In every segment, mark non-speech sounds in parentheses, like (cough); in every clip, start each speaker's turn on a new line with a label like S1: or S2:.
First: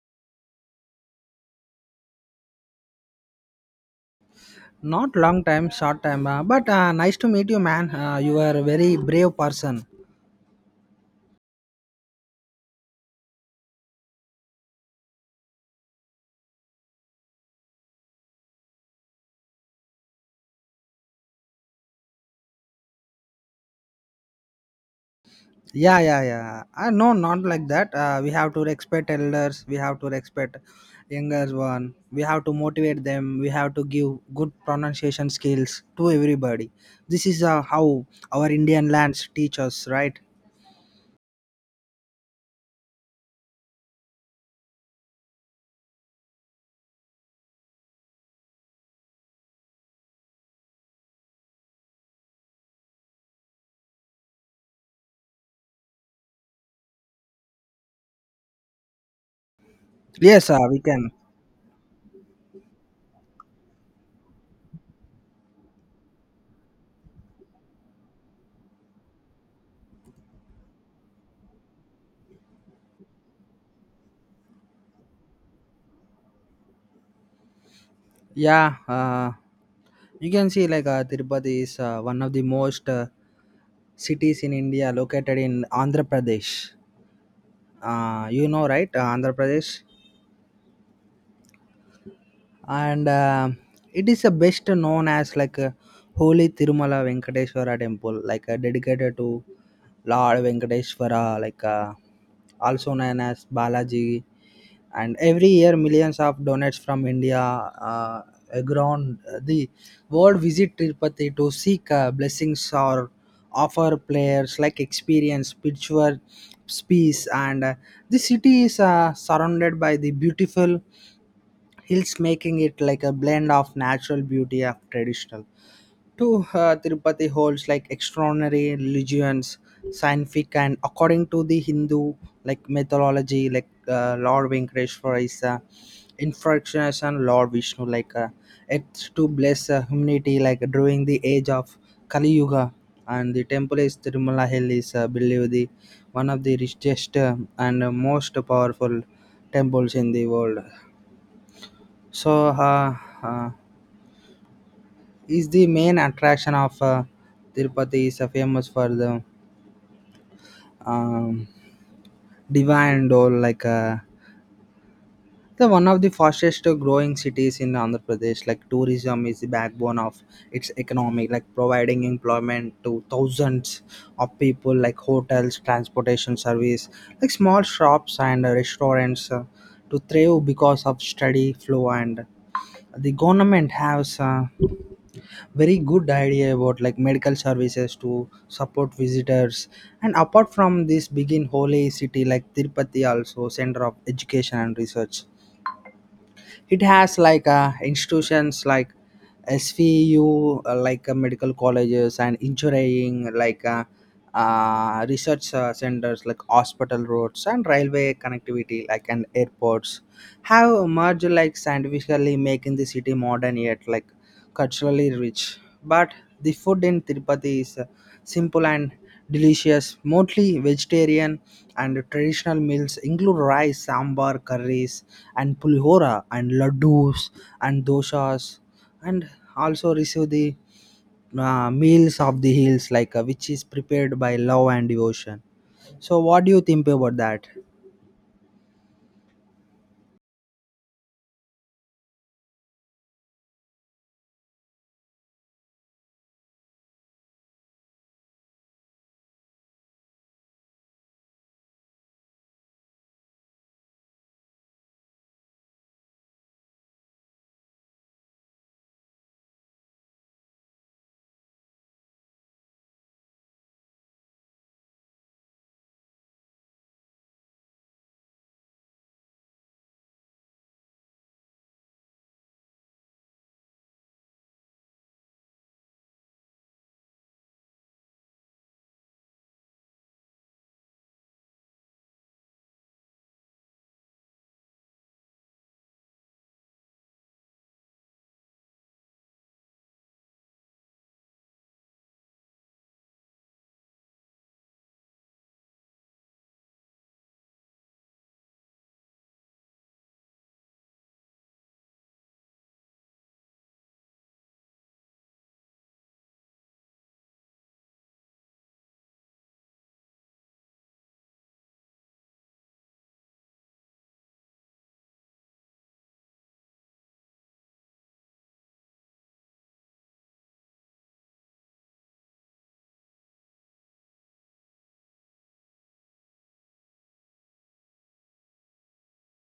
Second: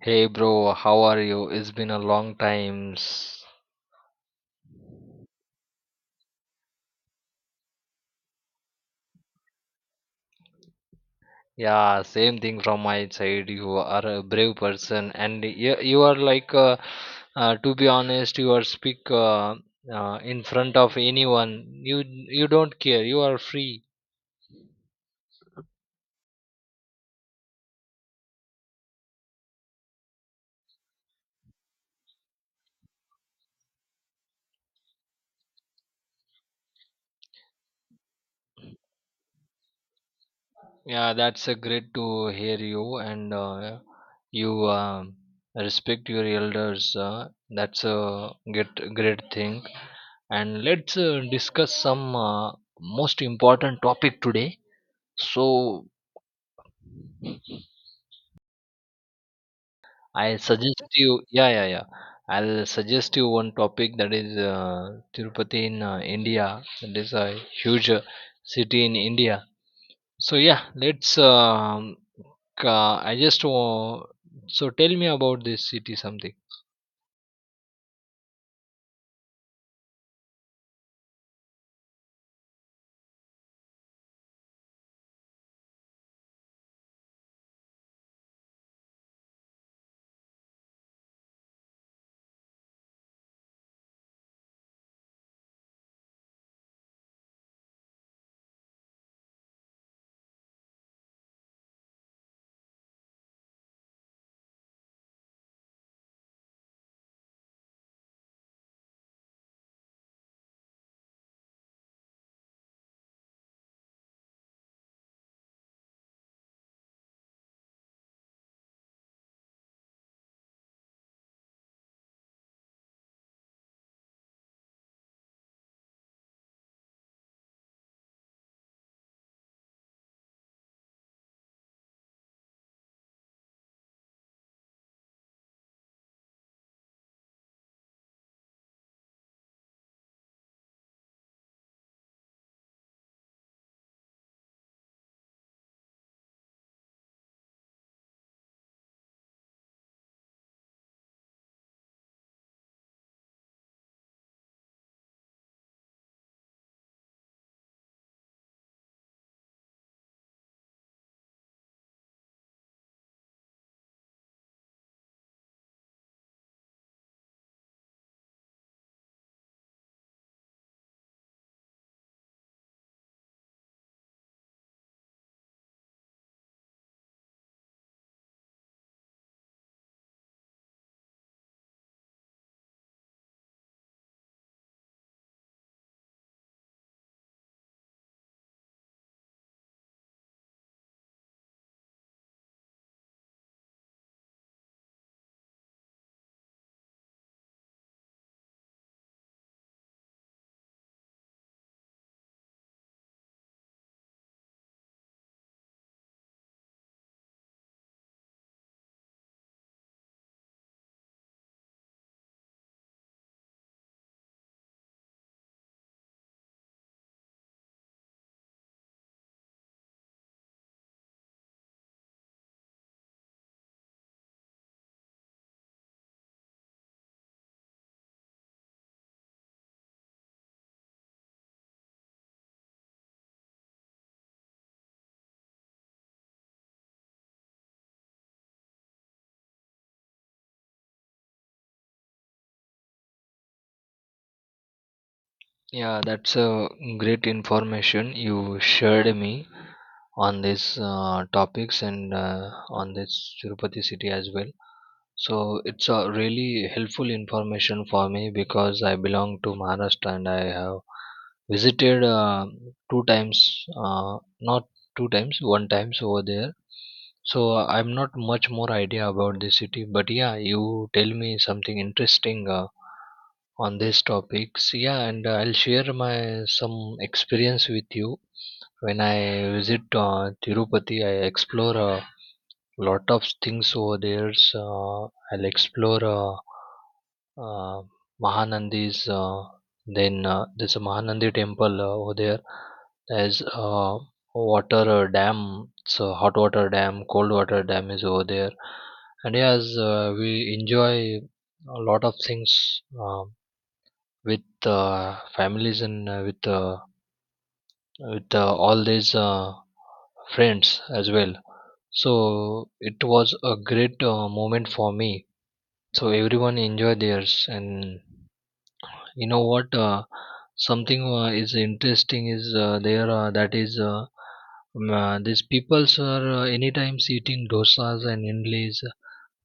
S1: Hey bro, how are you? It's been a long time.
S2: Not long time, short time, but nice to meet you, man. You are a very brave person.
S1: Yeah, same thing from my side. You are a brave person, and you are like, to be honest, you are speak in front of anyone. You you don't care. You are free.
S2: Yeah, yeah, yeah. No, not like that. We have to respect elders. We have to respect younger one. We have to motivate them. We have to give good pronunciation skills to everybody. This is how our Indian lands teach us, right?
S1: Yeah, that's a great to hear you, and you um respect your elders. That's a great thing. And let's discuss some most important topic today. So I
S2: Yes, we
S1: suggest
S2: can.
S1: you, yeah, yeah, yeah. I'll suggest you one topic that is Tirupati in India. That is a huge city in India. So yeah, let's. Ca- I just so tell me about this city something.
S2: Yeah, you can see like Tirupati is one of the most cities in India located in Andhra Pradesh. You know right Andhra Pradesh and it is the best known as like a holy Tirumala Venkateswara temple like dedicated to Lord Venkateswara like also known as Balaji, and every year millions of donates from India uh, around the World visit Tirupati to seek blessings or offer players like experience, spiritual peace, and the city is surrounded by the beautiful hills, making it like a blend of natural beauty of traditional to Tirupati holds like extraordinary religions, scientific, and according to the Hindu like mythology, like Lord Venkateshwara is incarnation Lord Vishnu, like it's to bless humanity, like during the age of Kali Yuga, and the temple is Tirumala Hill is believed the one of the richest and most powerful temples in the world. So. Uh, is the main attraction of Tirupati is famous for the um, divine doll like the one of the fastest growing cities in Andhra Pradesh, like tourism is the backbone of its economy, like providing employment to thousands of people, like hotels, transportation service, like small shops and restaurants to thrive because of steady flow. And the government has very good idea about like medical services to support visitors. And apart from this big in holy city, like Tirupati also center of education and research. It has like institutions like SVU like medical colleges and engineering, like research centers, like hospital, roads and railway connectivity, like and airports have emerged like scientifically, making the city modern yet like culturally rich. But the food in Tirupati is simple and delicious, mostly vegetarian, and traditional meals include rice, sambar, curries, and pulihora, and laddus, and doshas, and also receive the meals of the hills, like which is prepared by love and devotion. So, what do you think about that?
S1: Yeah, that's a great information you shared me on these topics and on this Tirupati city as well. So it's a really helpful information for me because I belong to Maharashtra and I have visited two times, not two times, one times over there. So I'm not much more idea about this city, but yeah, you tell me something interesting. On these topics. Yeah, and I'll share my some experience with you. When I visit Tirupati, I explore a lot of things over there. So, I'll explore uh, Mahanandi's. Then There's a Mahanandi temple over there. There's a water dam. So hot water dam, cold water dam is over there. And yes, we enjoy a lot of things. With families and with all these friends as well, so it was a great moment for me, so everyone enjoyed theirs. And you know what, something is interesting is there that is these peoples are anytime eating dosas and idlis.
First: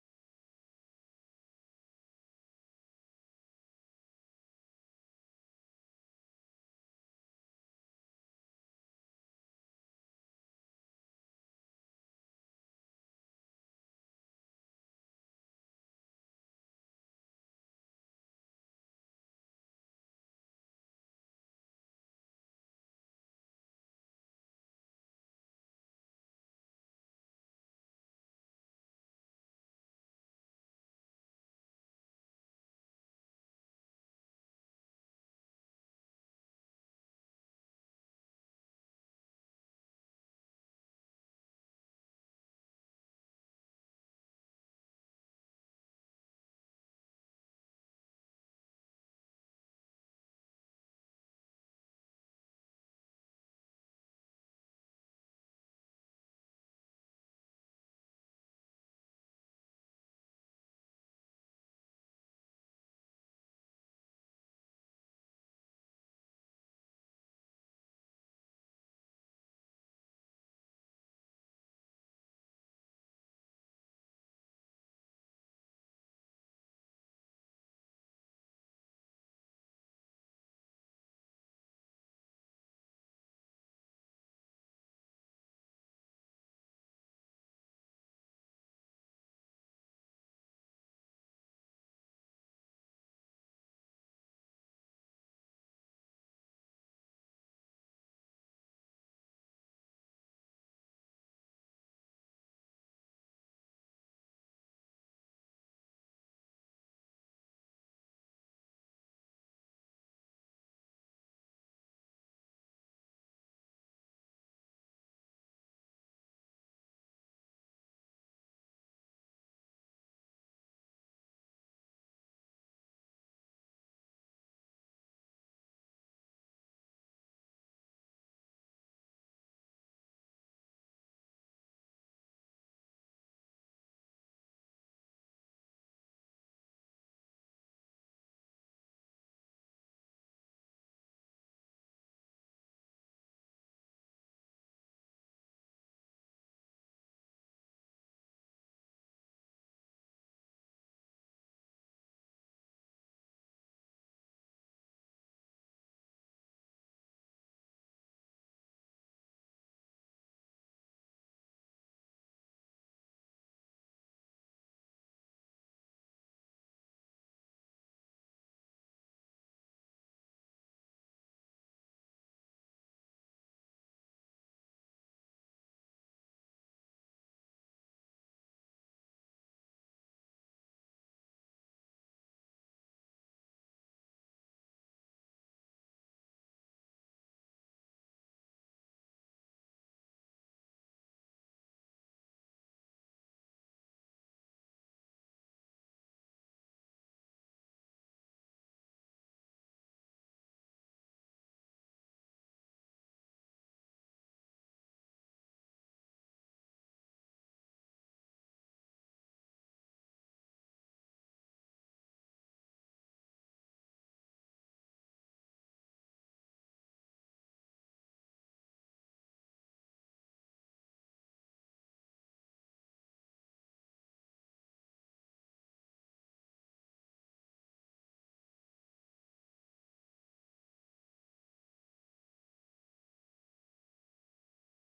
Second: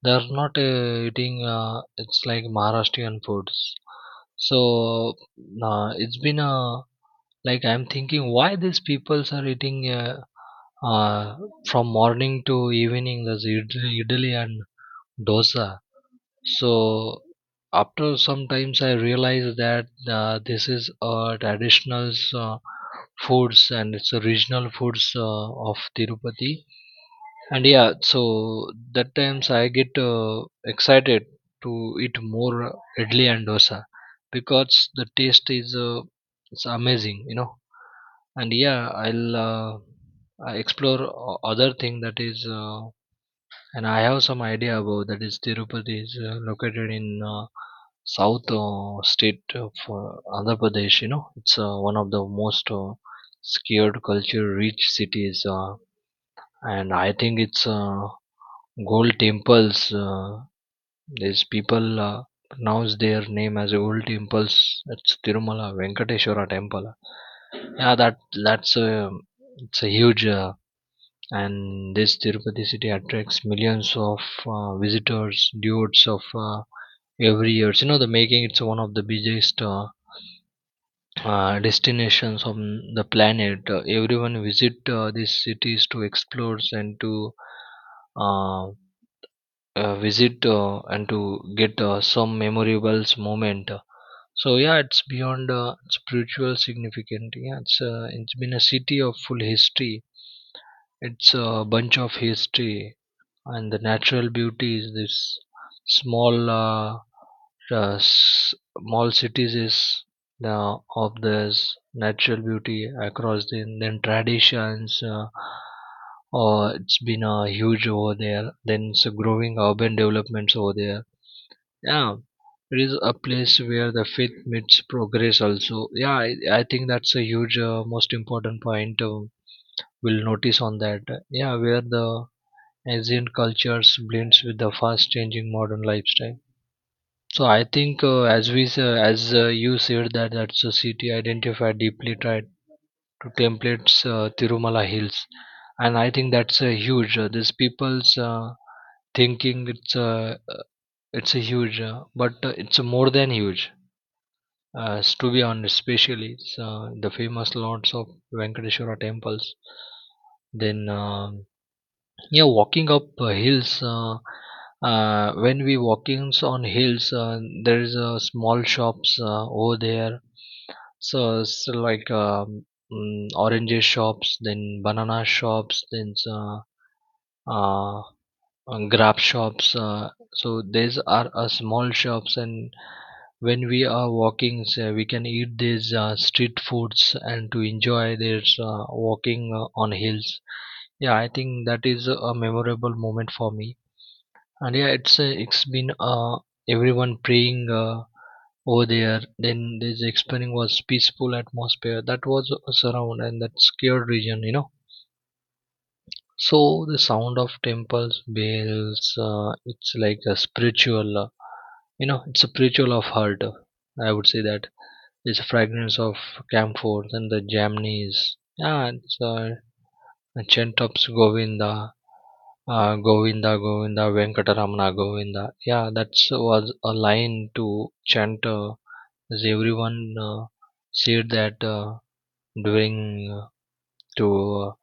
S1: They are not eating it's like Maharashtrian foods. So it's been a, like I'm thinking, why these people are eating uh, from morning to evening the idli and dosa. So after some times, I realized that this is a traditional foods, and it's a regional foods of Tirupati. And yeah, so that times I get excited to eat more idli and dosa, because the taste is it's amazing, you know. And yeah, I explore other thing, that is and I have some idea about, that is Tirupati is located in uh, south state of uh, Andhra Pradesh, you know. It's one of the most scared culture rich cities, and I think it's Gold temples. These people pronounce their name as Gold temples. That's Tirumala Venkateshwara Temple. Yeah, that that's a it's a huge, and this Tirupati city attracts millions of visitors, dudes of every year. You know, the making it's one of the biggest destinations on the planet. Everyone visit these cities to explore and to uh, visit and to get some memorable moment. So yeah, it's beyond spiritual significant. Yeah, it's been a city of full history. It's a bunch of history and the natural beauty is this small small cities is the of this natural beauty across the Indian traditions, or it's been huge over there. Then it's a growing urban developments over there. Yeah, it is a place where the faith meets progress also. I think that's a huge most important point we'll notice on that. Yeah, where the ancient cultures blends with the fast changing modern lifestyle. So I think as you said that, that society identified deeply tried to templates, Tirumala hills, and I think that's a huge. These people's thinking uh, it's a huge, but it's a more than huge. To be honest, especially the famous lords of Venkateshwara temples, then. Yeah, walking up hills. When we walkings on hills, there is a small shops over there. So it's like oranges shops, then banana shops, then uh, grab shops. So these are small shops, and when we are walking, so we can eat these street foods and to enjoy this walking on hills. Yeah, I think that is a memorable moment for me. And yeah, it's been everyone praying over there. Then this experience was peaceful atmosphere that was surround, and that scared region, you know. So the sound of temples bells, it's like a spiritual, you know, it's a spiritual of heart, I would say that, it's a fragrance of camphor and the jamneys. Yeah, it's chant ups Govinda, Govinda, Govinda, Venkataramana, Govinda. Yeah, that was a line to chant as everyone said that during to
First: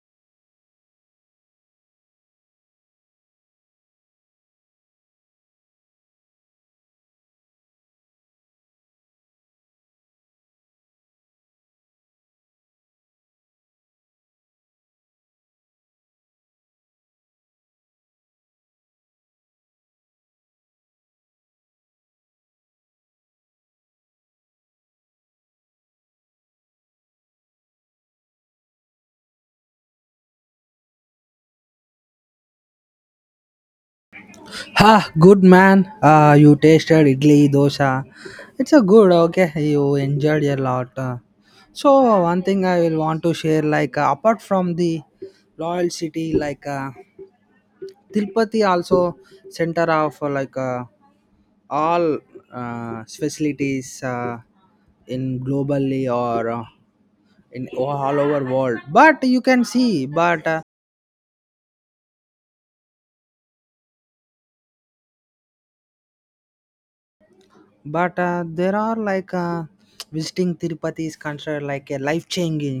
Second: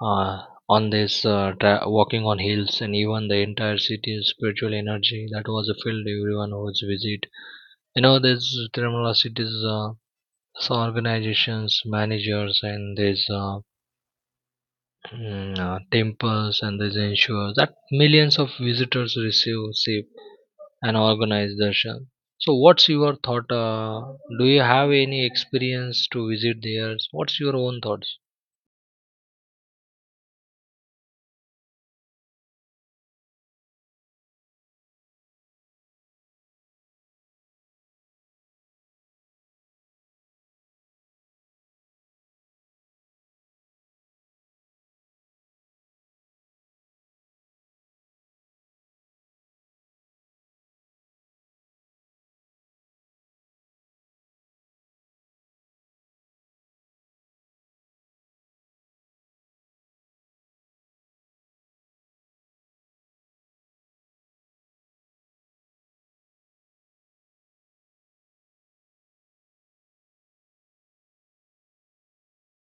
S1: on this walking on hills, and even the entire city's spiritual energy that was filled, everyone was visit. You know, there's Tirumala city's so organizations, managers, and there's temples, and these ensure that millions of visitors receive safe and organized darshan. So, what's your thought? Do you have any experience to visit there? What's your own thoughts?
S2: Ah, good man. You tasted idli dosa. It's a good. Okay, you enjoyed a lot. So one thing I will want to share, like apart from the royal city, like Tirupati also center of like all facilities in globally or in all over world. But you can see, but there are like (tsk) visiting Tirupati is considered like a life changing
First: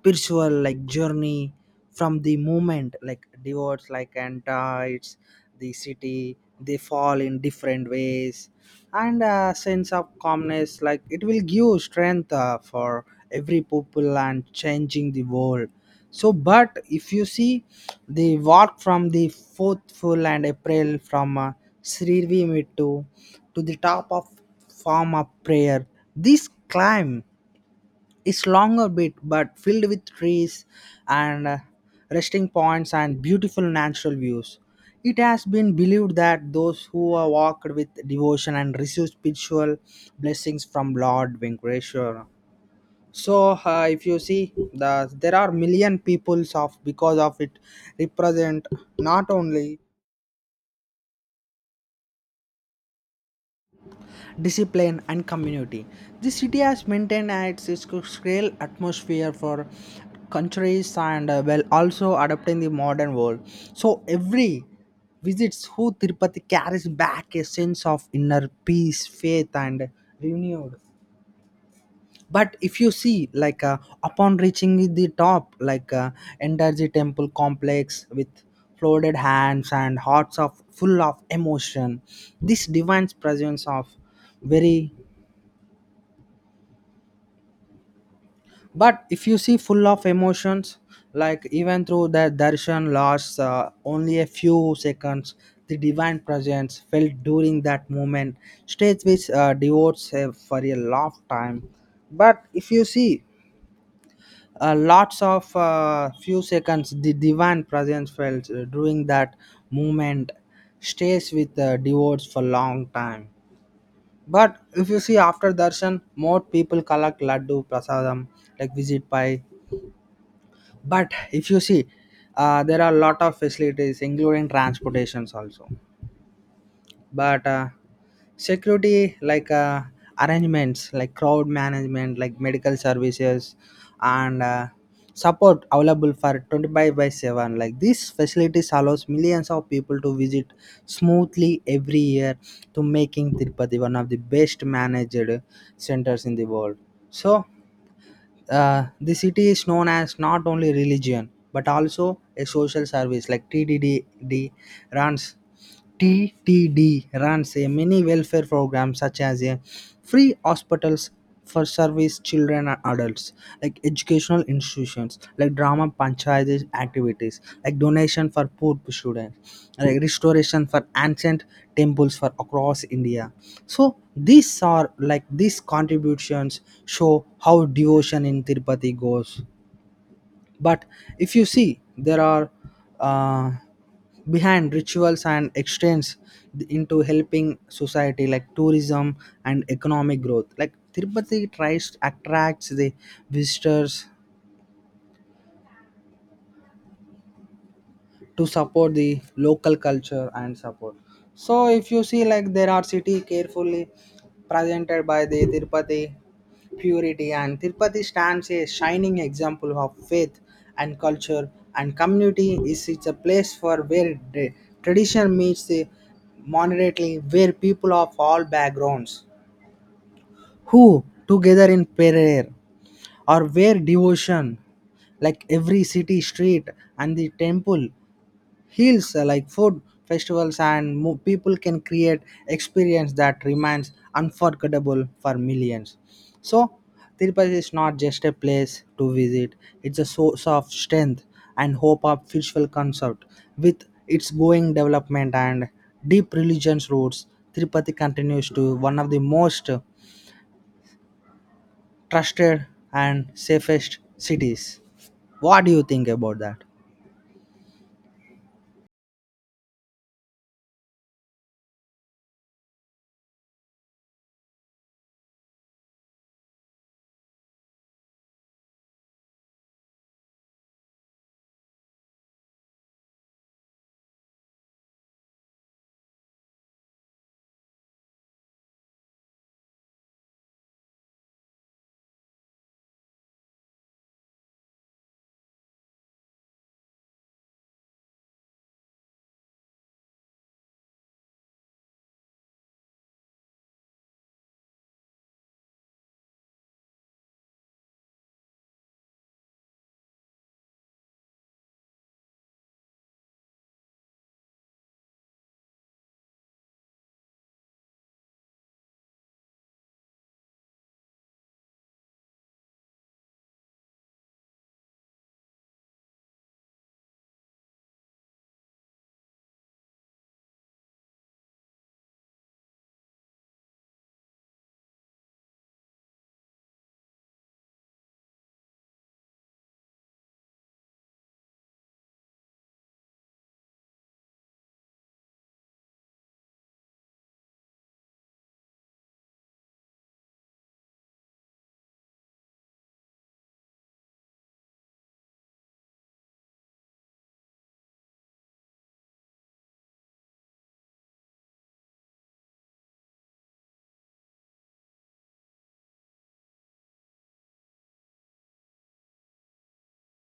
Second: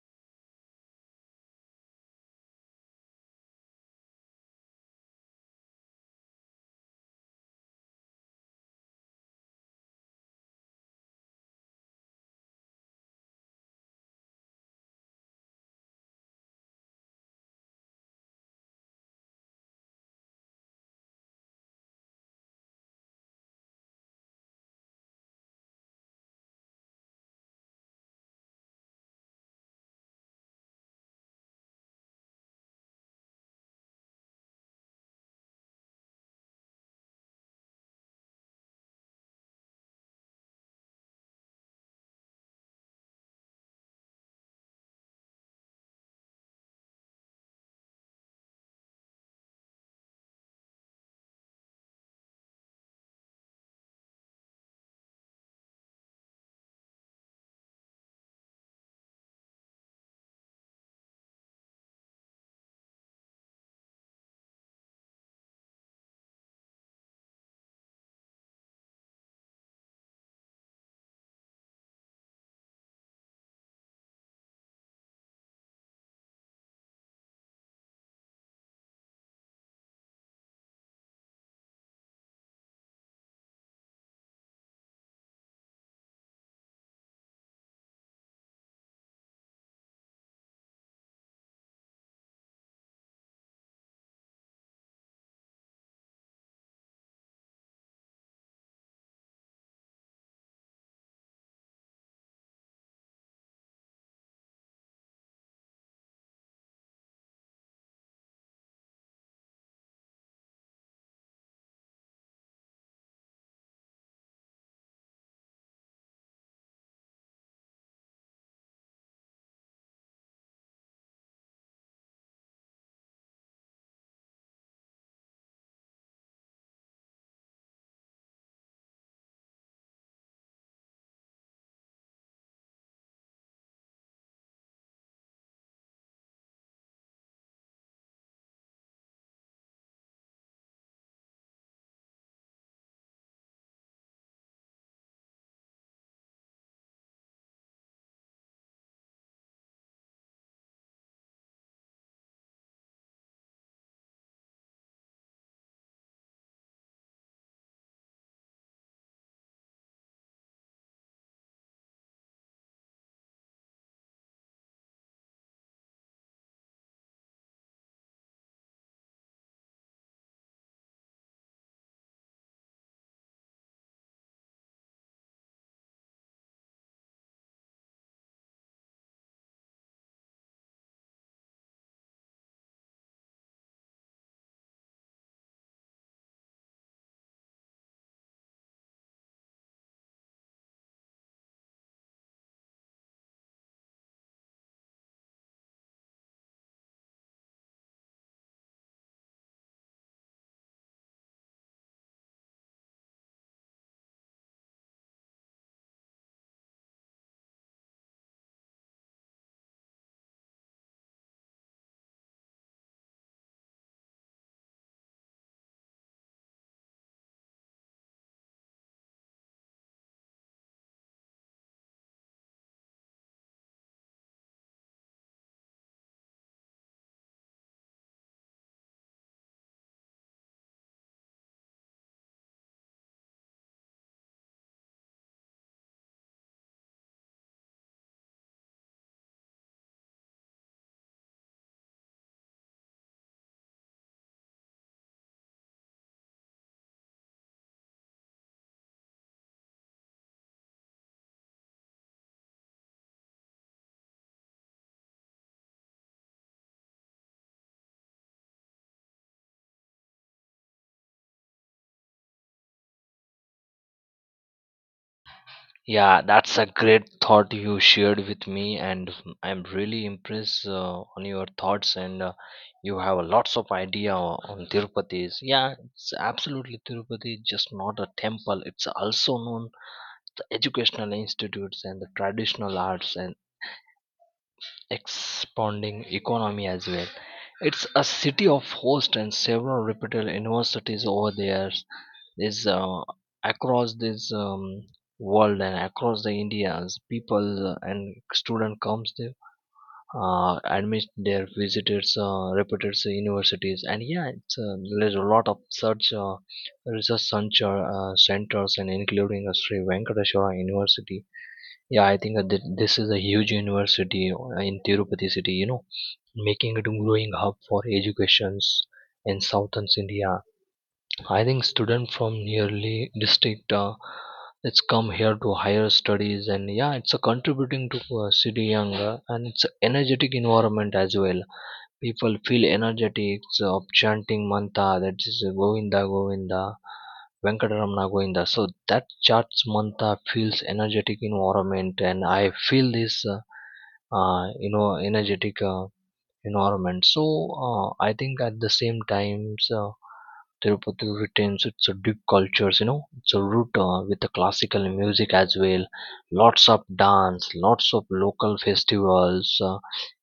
S2: spiritual like journey. From the moment like devotes like enters the city, they fall in different ways and a sense of calmness like it will give strength for every people and changing the world. So but if you see the walk from the fourth full and april from srirvi mittu to the top of form of prayer, this climb it's longer bit but filled with trees and resting points and beautiful natural views. It has been believed that those who are walked with devotion and received spiritual blessings from Lord Venkateshwara. So, if you see, the, there are million peoples of because of it represent not only discipline and community. This city has maintained its scale atmosphere for countries and well also adapting the modern world. So every visits who Tirupati carries back a sense of inner peace, faith and renewed. But if you see, like upon reaching the top, like enter the temple complex with folded hands and hearts of full of emotion, this divine presence of very, but if you see full of emotions like even through the darshan lasts only a few seconds, the divine presence felt during that moment stays with devotes for a long time. But if you see lots of few seconds, the divine presence felt during that moment stays with devotes for long time. But if you see after darshan more people collect laddu prasadam like visit by. But if you see there are a lot of facilities including transportations also. But security like arrangements, like crowd management, like medical services and support available for 25 by 7, like these facilities allows millions of people to visit smoothly every year, to making Tirupati one of the best managed centers in the world. So the city is known as not only religion but also a social service like tddd runs TTD runs a mini welfare program such as a free hospitals for service children and adults, like educational institutions, like drama panchayat activities, like donation for poor students, like restoration for ancient temples for across India. So these are like these contributions show how devotion in Tirupati goes. But if you see there are uh, behind rituals and exchange into helping society, like tourism and economic growth, like Tirupati tries attracts the visitors to support the local culture and support. So if you see like there are city carefully presented by the Tirupati purity, and Tirupati stands a shining example of faith and culture and community. Is it's a place for where the tradition meets the moderately, where people of all backgrounds who together in prayer or where devotion, like every city street and the temple heals like food festivals and people can create experience that remains unforgettable for millions. So Tirupati is not just a place to visit, it's a source of strength and hope of spiritual concept, with its growing development and deep religious roots. Tirupati continues to one of the most trusted and safest cities. What do you think about that?
S1: Yeah, that's a great thought you shared with me, and I'm really impressed on your thoughts. And you have a lots of idea on Tirupati's. Yeah, it's absolutely Tirupati is just not a temple. It's also known the educational institutes and the traditional arts and expanding economy as well. It's a city of host and several reputable universities over there is across this world, and across the India's people and student comes there admit their visitors reputed universities. And yeah, it's there's a lot of such centers, and including a Sri Venkateshwara University. Yeah, I think that this is a huge university in Tirupati city, you know, making it a growing hub for educations in southern India. I think students from nearly district it's come here to higher studies. And yeah, it's a contributing to city young, and it's a energetic environment as well. People feel energetic so of chanting mantra, that is Govinda Govinda Venkataramana Govinda. So that chants mantra feels energetic environment, and I feel this you know, energetic environment. So I think at the same times, Tirupati retains its deep cultures, you know, its root with the classical music as well. Lots of dance, lots of local festivals,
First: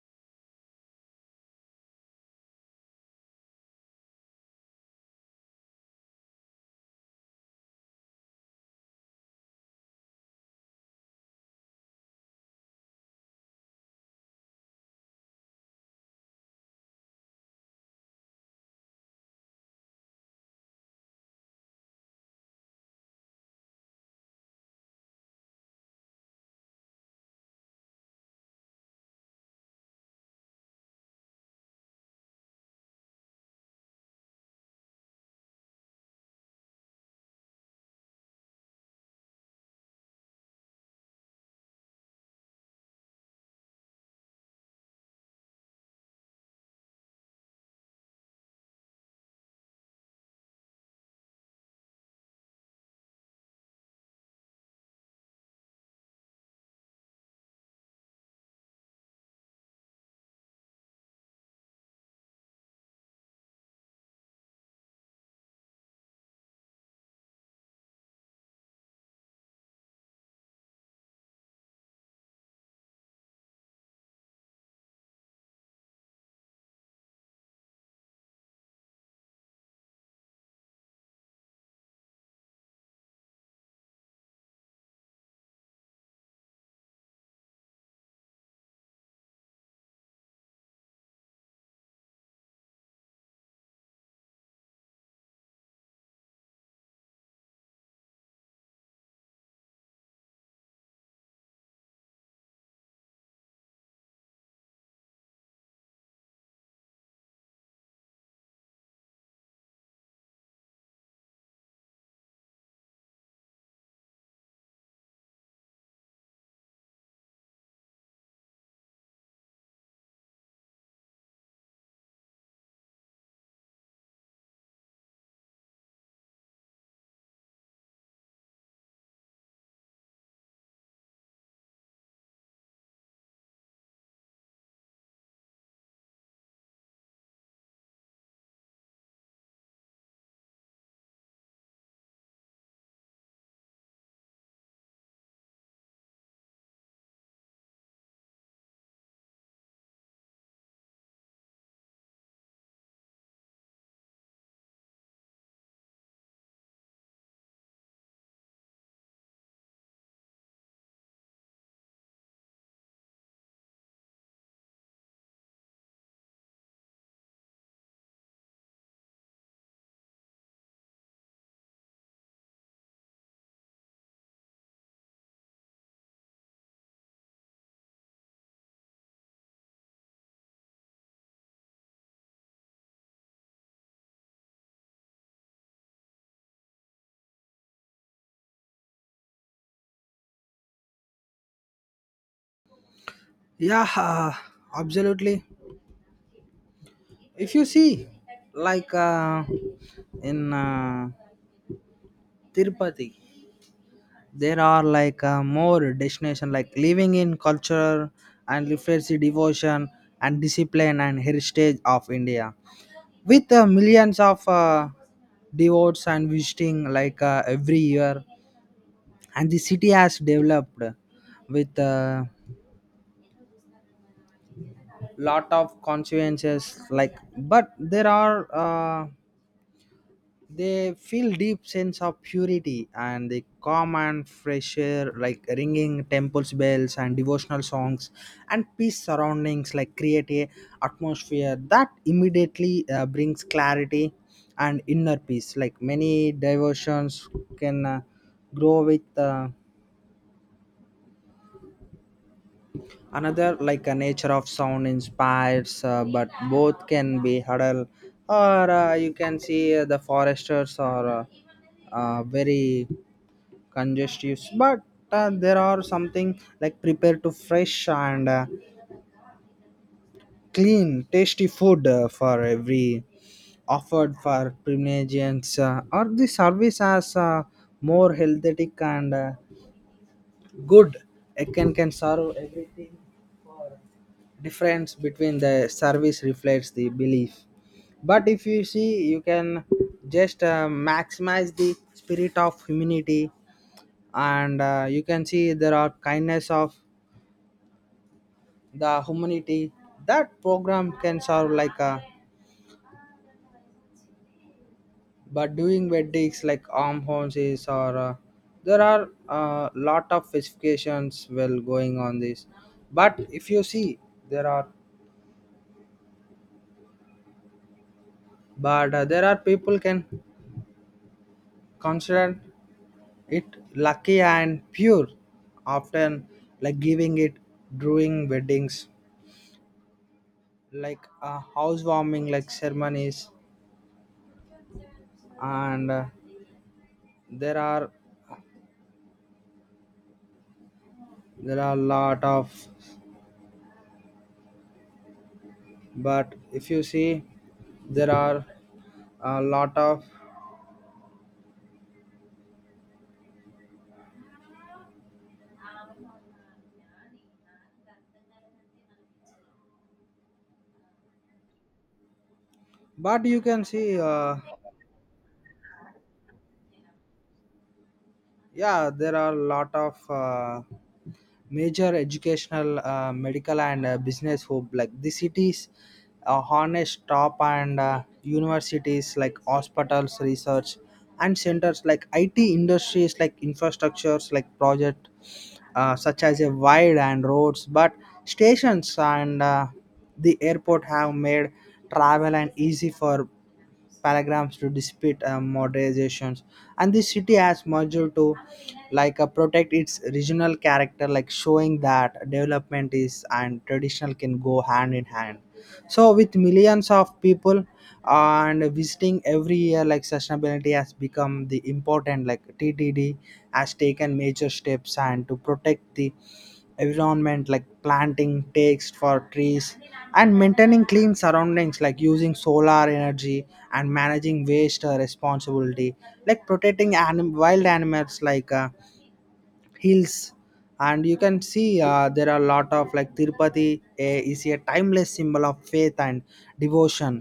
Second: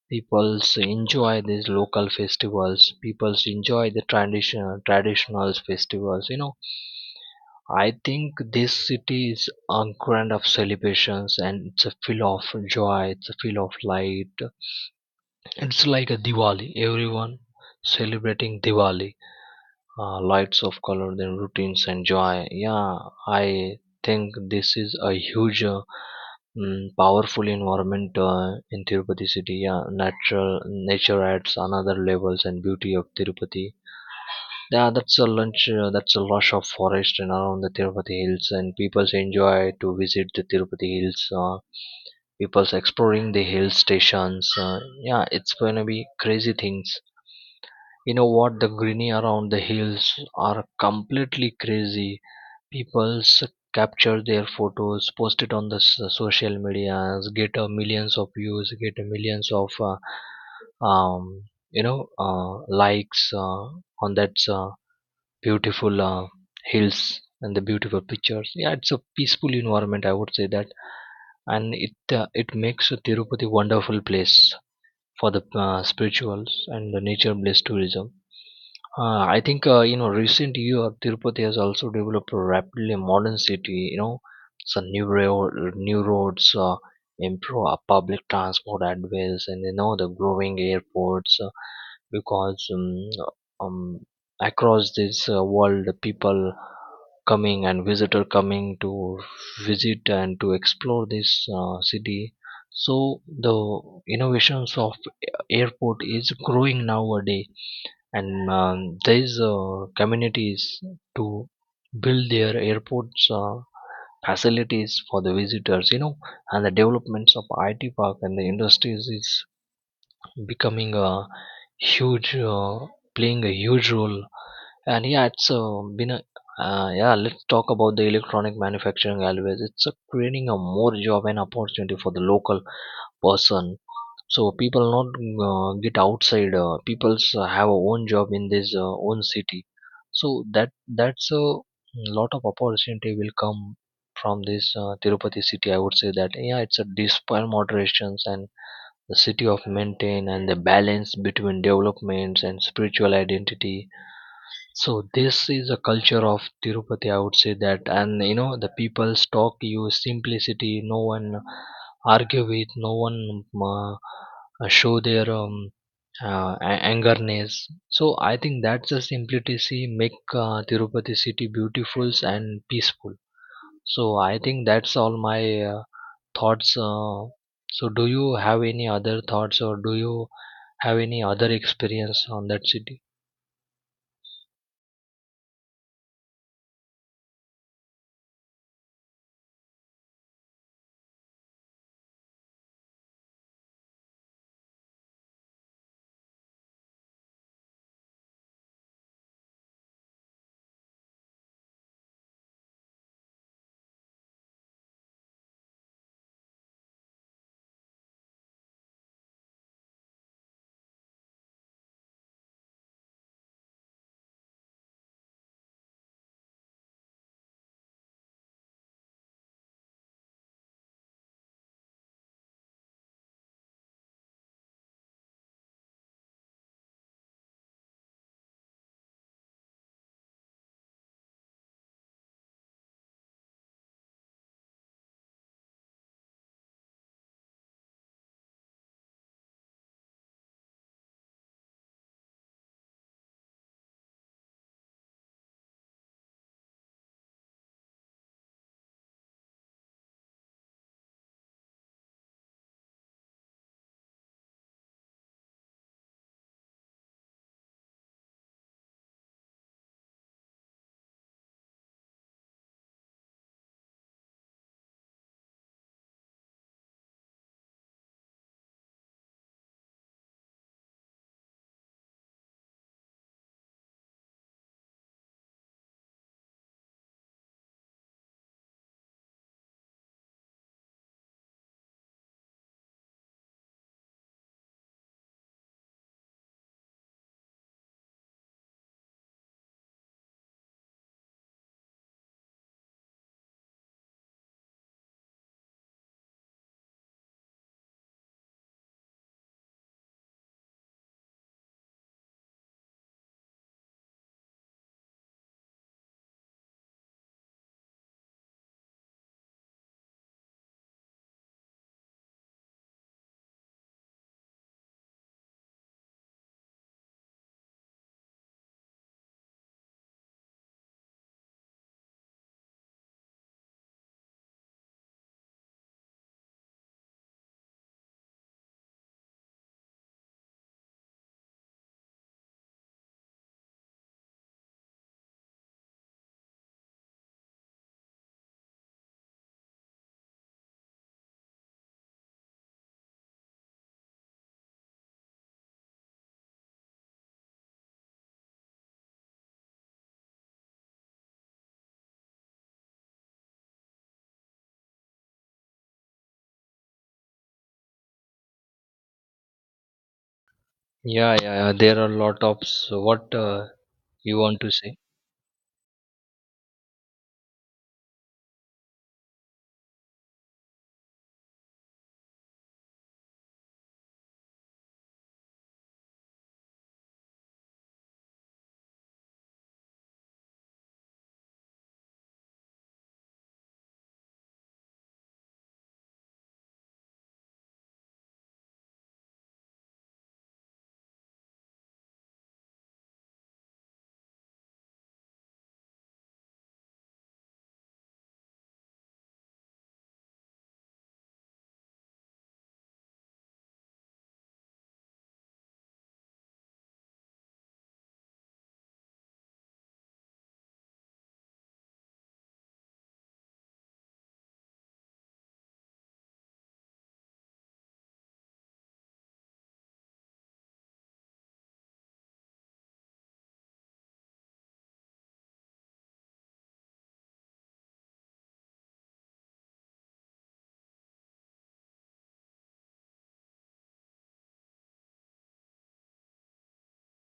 S1: peoples enjoy these local festivals, peoples enjoy the traditional festivals, you know. I think this city is a grand of celebrations, and it's a feel of joy, it's a feel of light, it's like a Diwali, everyone celebrating Diwali, lights of color, then routines and joy. Yeah, I think this is a huge powerful environment in Tirupati city. Yeah, natural nature adds another levels and beauty of Tirupati. Yeah, that's a lunch. That's a rush of forest and around the Tirupati hills, and people enjoy to visit the Tirupati hills. People's exploring the hill stations. Yeah, it's gonna be crazy things. You know what? The greenery around the hills are completely crazy. Peoples capture their photos, post it on the social medias, get millions of views, get millions of um, you know, uh, likes on that beautiful hills and the beautiful pictures. Yeah, it's a peaceful environment, I would say that. And it makes Tirupati wonderful place for the spirituals and the nature based tourism. I think you know, recent year Tirupati has also developed rapidly a modern city. You know, some new rail, new roads, improve public transport adways, and you know, the growing airports. Because um, across this world, the people coming and visitor coming to visit and to explore this city. So the innovations of airport is growing nowadays, and these communities to build their airports facilities for the visitors, you know. And the developments of IT park and the industries is becoming a huge playing a huge role. And yeah, it's been a, yeah, let's talk about the electronic manufacturing always. It's Creating a more job and opportunity for the local person, so people not get outside, people's have a own job in this own city. So that that's a lot of opportunity will come from this Tirupati city, I would say that. Yeah, it's a despite moderations, and the city of maintain and the balance between developments and spiritual identity. So this is a culture of Tirupati, I would say that. And you know, the people talk use simplicity. No one argue with, no one show their angerness. So I think that's the simplicity make Tirupati city beautiful and peaceful. So I think that's all my thoughts. So do you have any other thoughts, or do you have any other experience on that city?
S2: Yeah, absolutely. If you see like in Tirupati, there are like more destination like living in culture and reflects the devotion and discipline and heritage of India, with millions of devotees and visiting like every year. And the city has developed with a lot of consequences like, but there are they feel deep sense of purity and the calm and fresh air, like ringing temples bells and devotional songs and peace surroundings, like create a atmosphere that immediately brings clarity and inner peace. Like many diversions can grow with another like a nature of sound inspires but both can be huddled, or you can see the foresters are very congestive. But there are something like prepared to fresh and clean tasty food for every offered for Primagenians or the service as more healthy and good. It can serve everything. Difference between the service reflects the belief. But if you see you can just maximize the spirit of humanity, and you can see there are kindness of the humanity that program can serve like a, but doing weddings like arm horses, or there are a lot of specifications well going on this. But if you see there are, but there are people can consider it lucky and pure, often like giving it during weddings like a housewarming like ceremonies, and there are, there are a lot of. But if you see there are a lot of,
S1: Yeah, yeah, yeah. There are a lot of, so
S2: but
S1: what
S2: you can see
S1: you want to say.
S2: yeah, there are a lot of major educational medical and business hub, like the cities harness top and universities, like hospitals, research and centers, like it industries, like infrastructures, like project such as a wide and roads, but stations and the airport have made travel and easy for paragraphs to dispute modernizations. And the city has merged to like protect its regional character, like showing that development is and traditional can go hand in hand. So, with millions of people and visiting every year, like sustainability has become the important. Like TTD has taken major steps and to protect the environment, like planting takes for trees and maintaining clean surroundings, like using solar energy and managing waste responsibility, like protecting wild animals, like. Hills. And you can see there are a lot of like Tirupati is a timeless symbol of faith and devotion.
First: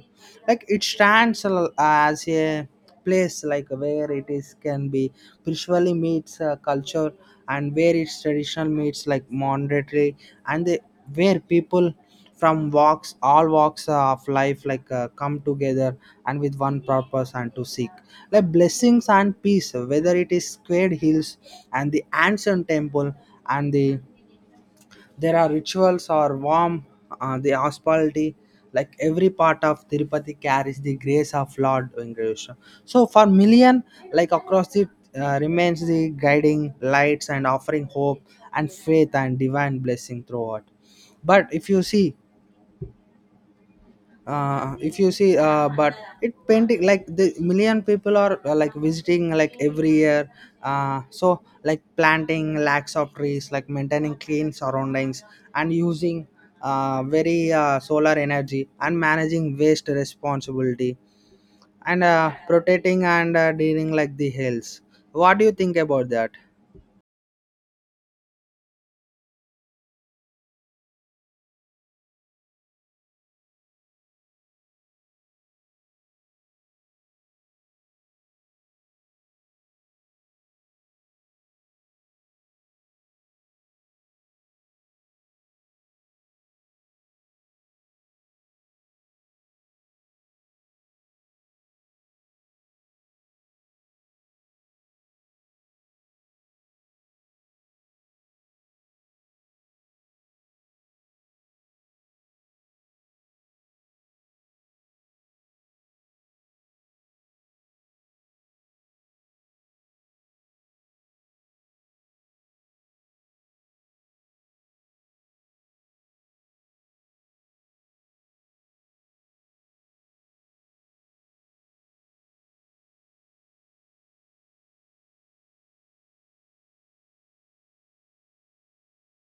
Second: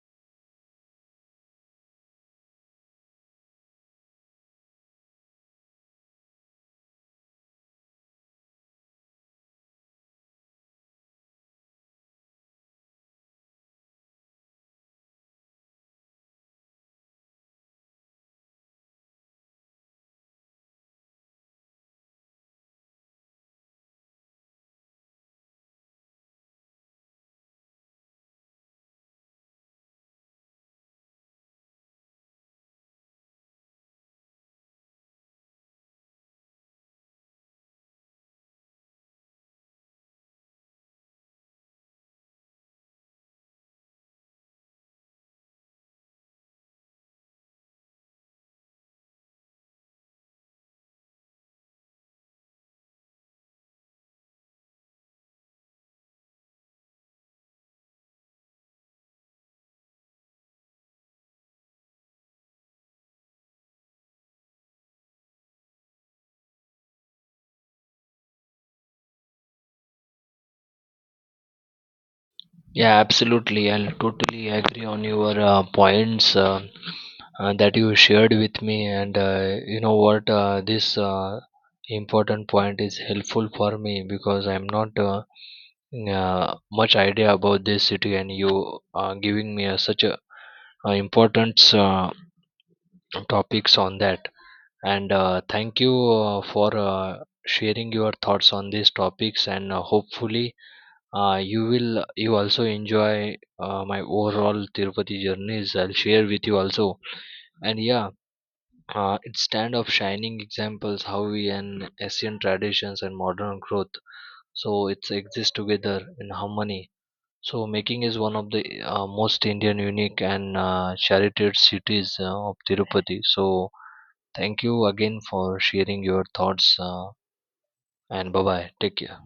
S2: Like it as a place like where it is can be spiritually meets culture and where its traditional meets like monetary, and the, where people from walks all walks of life like come together and with one purpose and to seek like blessings and peace, whether it is squared hills and the ancient temple and the, there are rituals or warm the hospitality, like every part of Tirupati carries the grace of Lord Venkateswara. So for million like across the remains the guiding lights and offering hope and faith and divine blessing throughout. But if you see but it painting like the million people are like visiting like every year. So like planting lakhs of trees, like maintaining clean surroundings and using very solar energy and managing waste responsibility and protecting and dealing like the hills. What do you think about that?
S1: Yeah, absolutely. I'll totally agree on your points, that you shared with me. And you know what? This important point is helpful for me because I'm not much idea about this city, and you are giving me a, such a, important topics on that. And thank you for sharing your thoughts on these topics. And hopefully, you will, you also enjoy my overall Tirupati journeys. I'll share with you also. And yeah, it's stand of shining examples how we and Asian traditions and modern growth. So it's exist together in harmony. So making is one of the most Indian unique and charted cities of Tirupati. So thank you again for sharing your thoughts, and bye bye. Take care.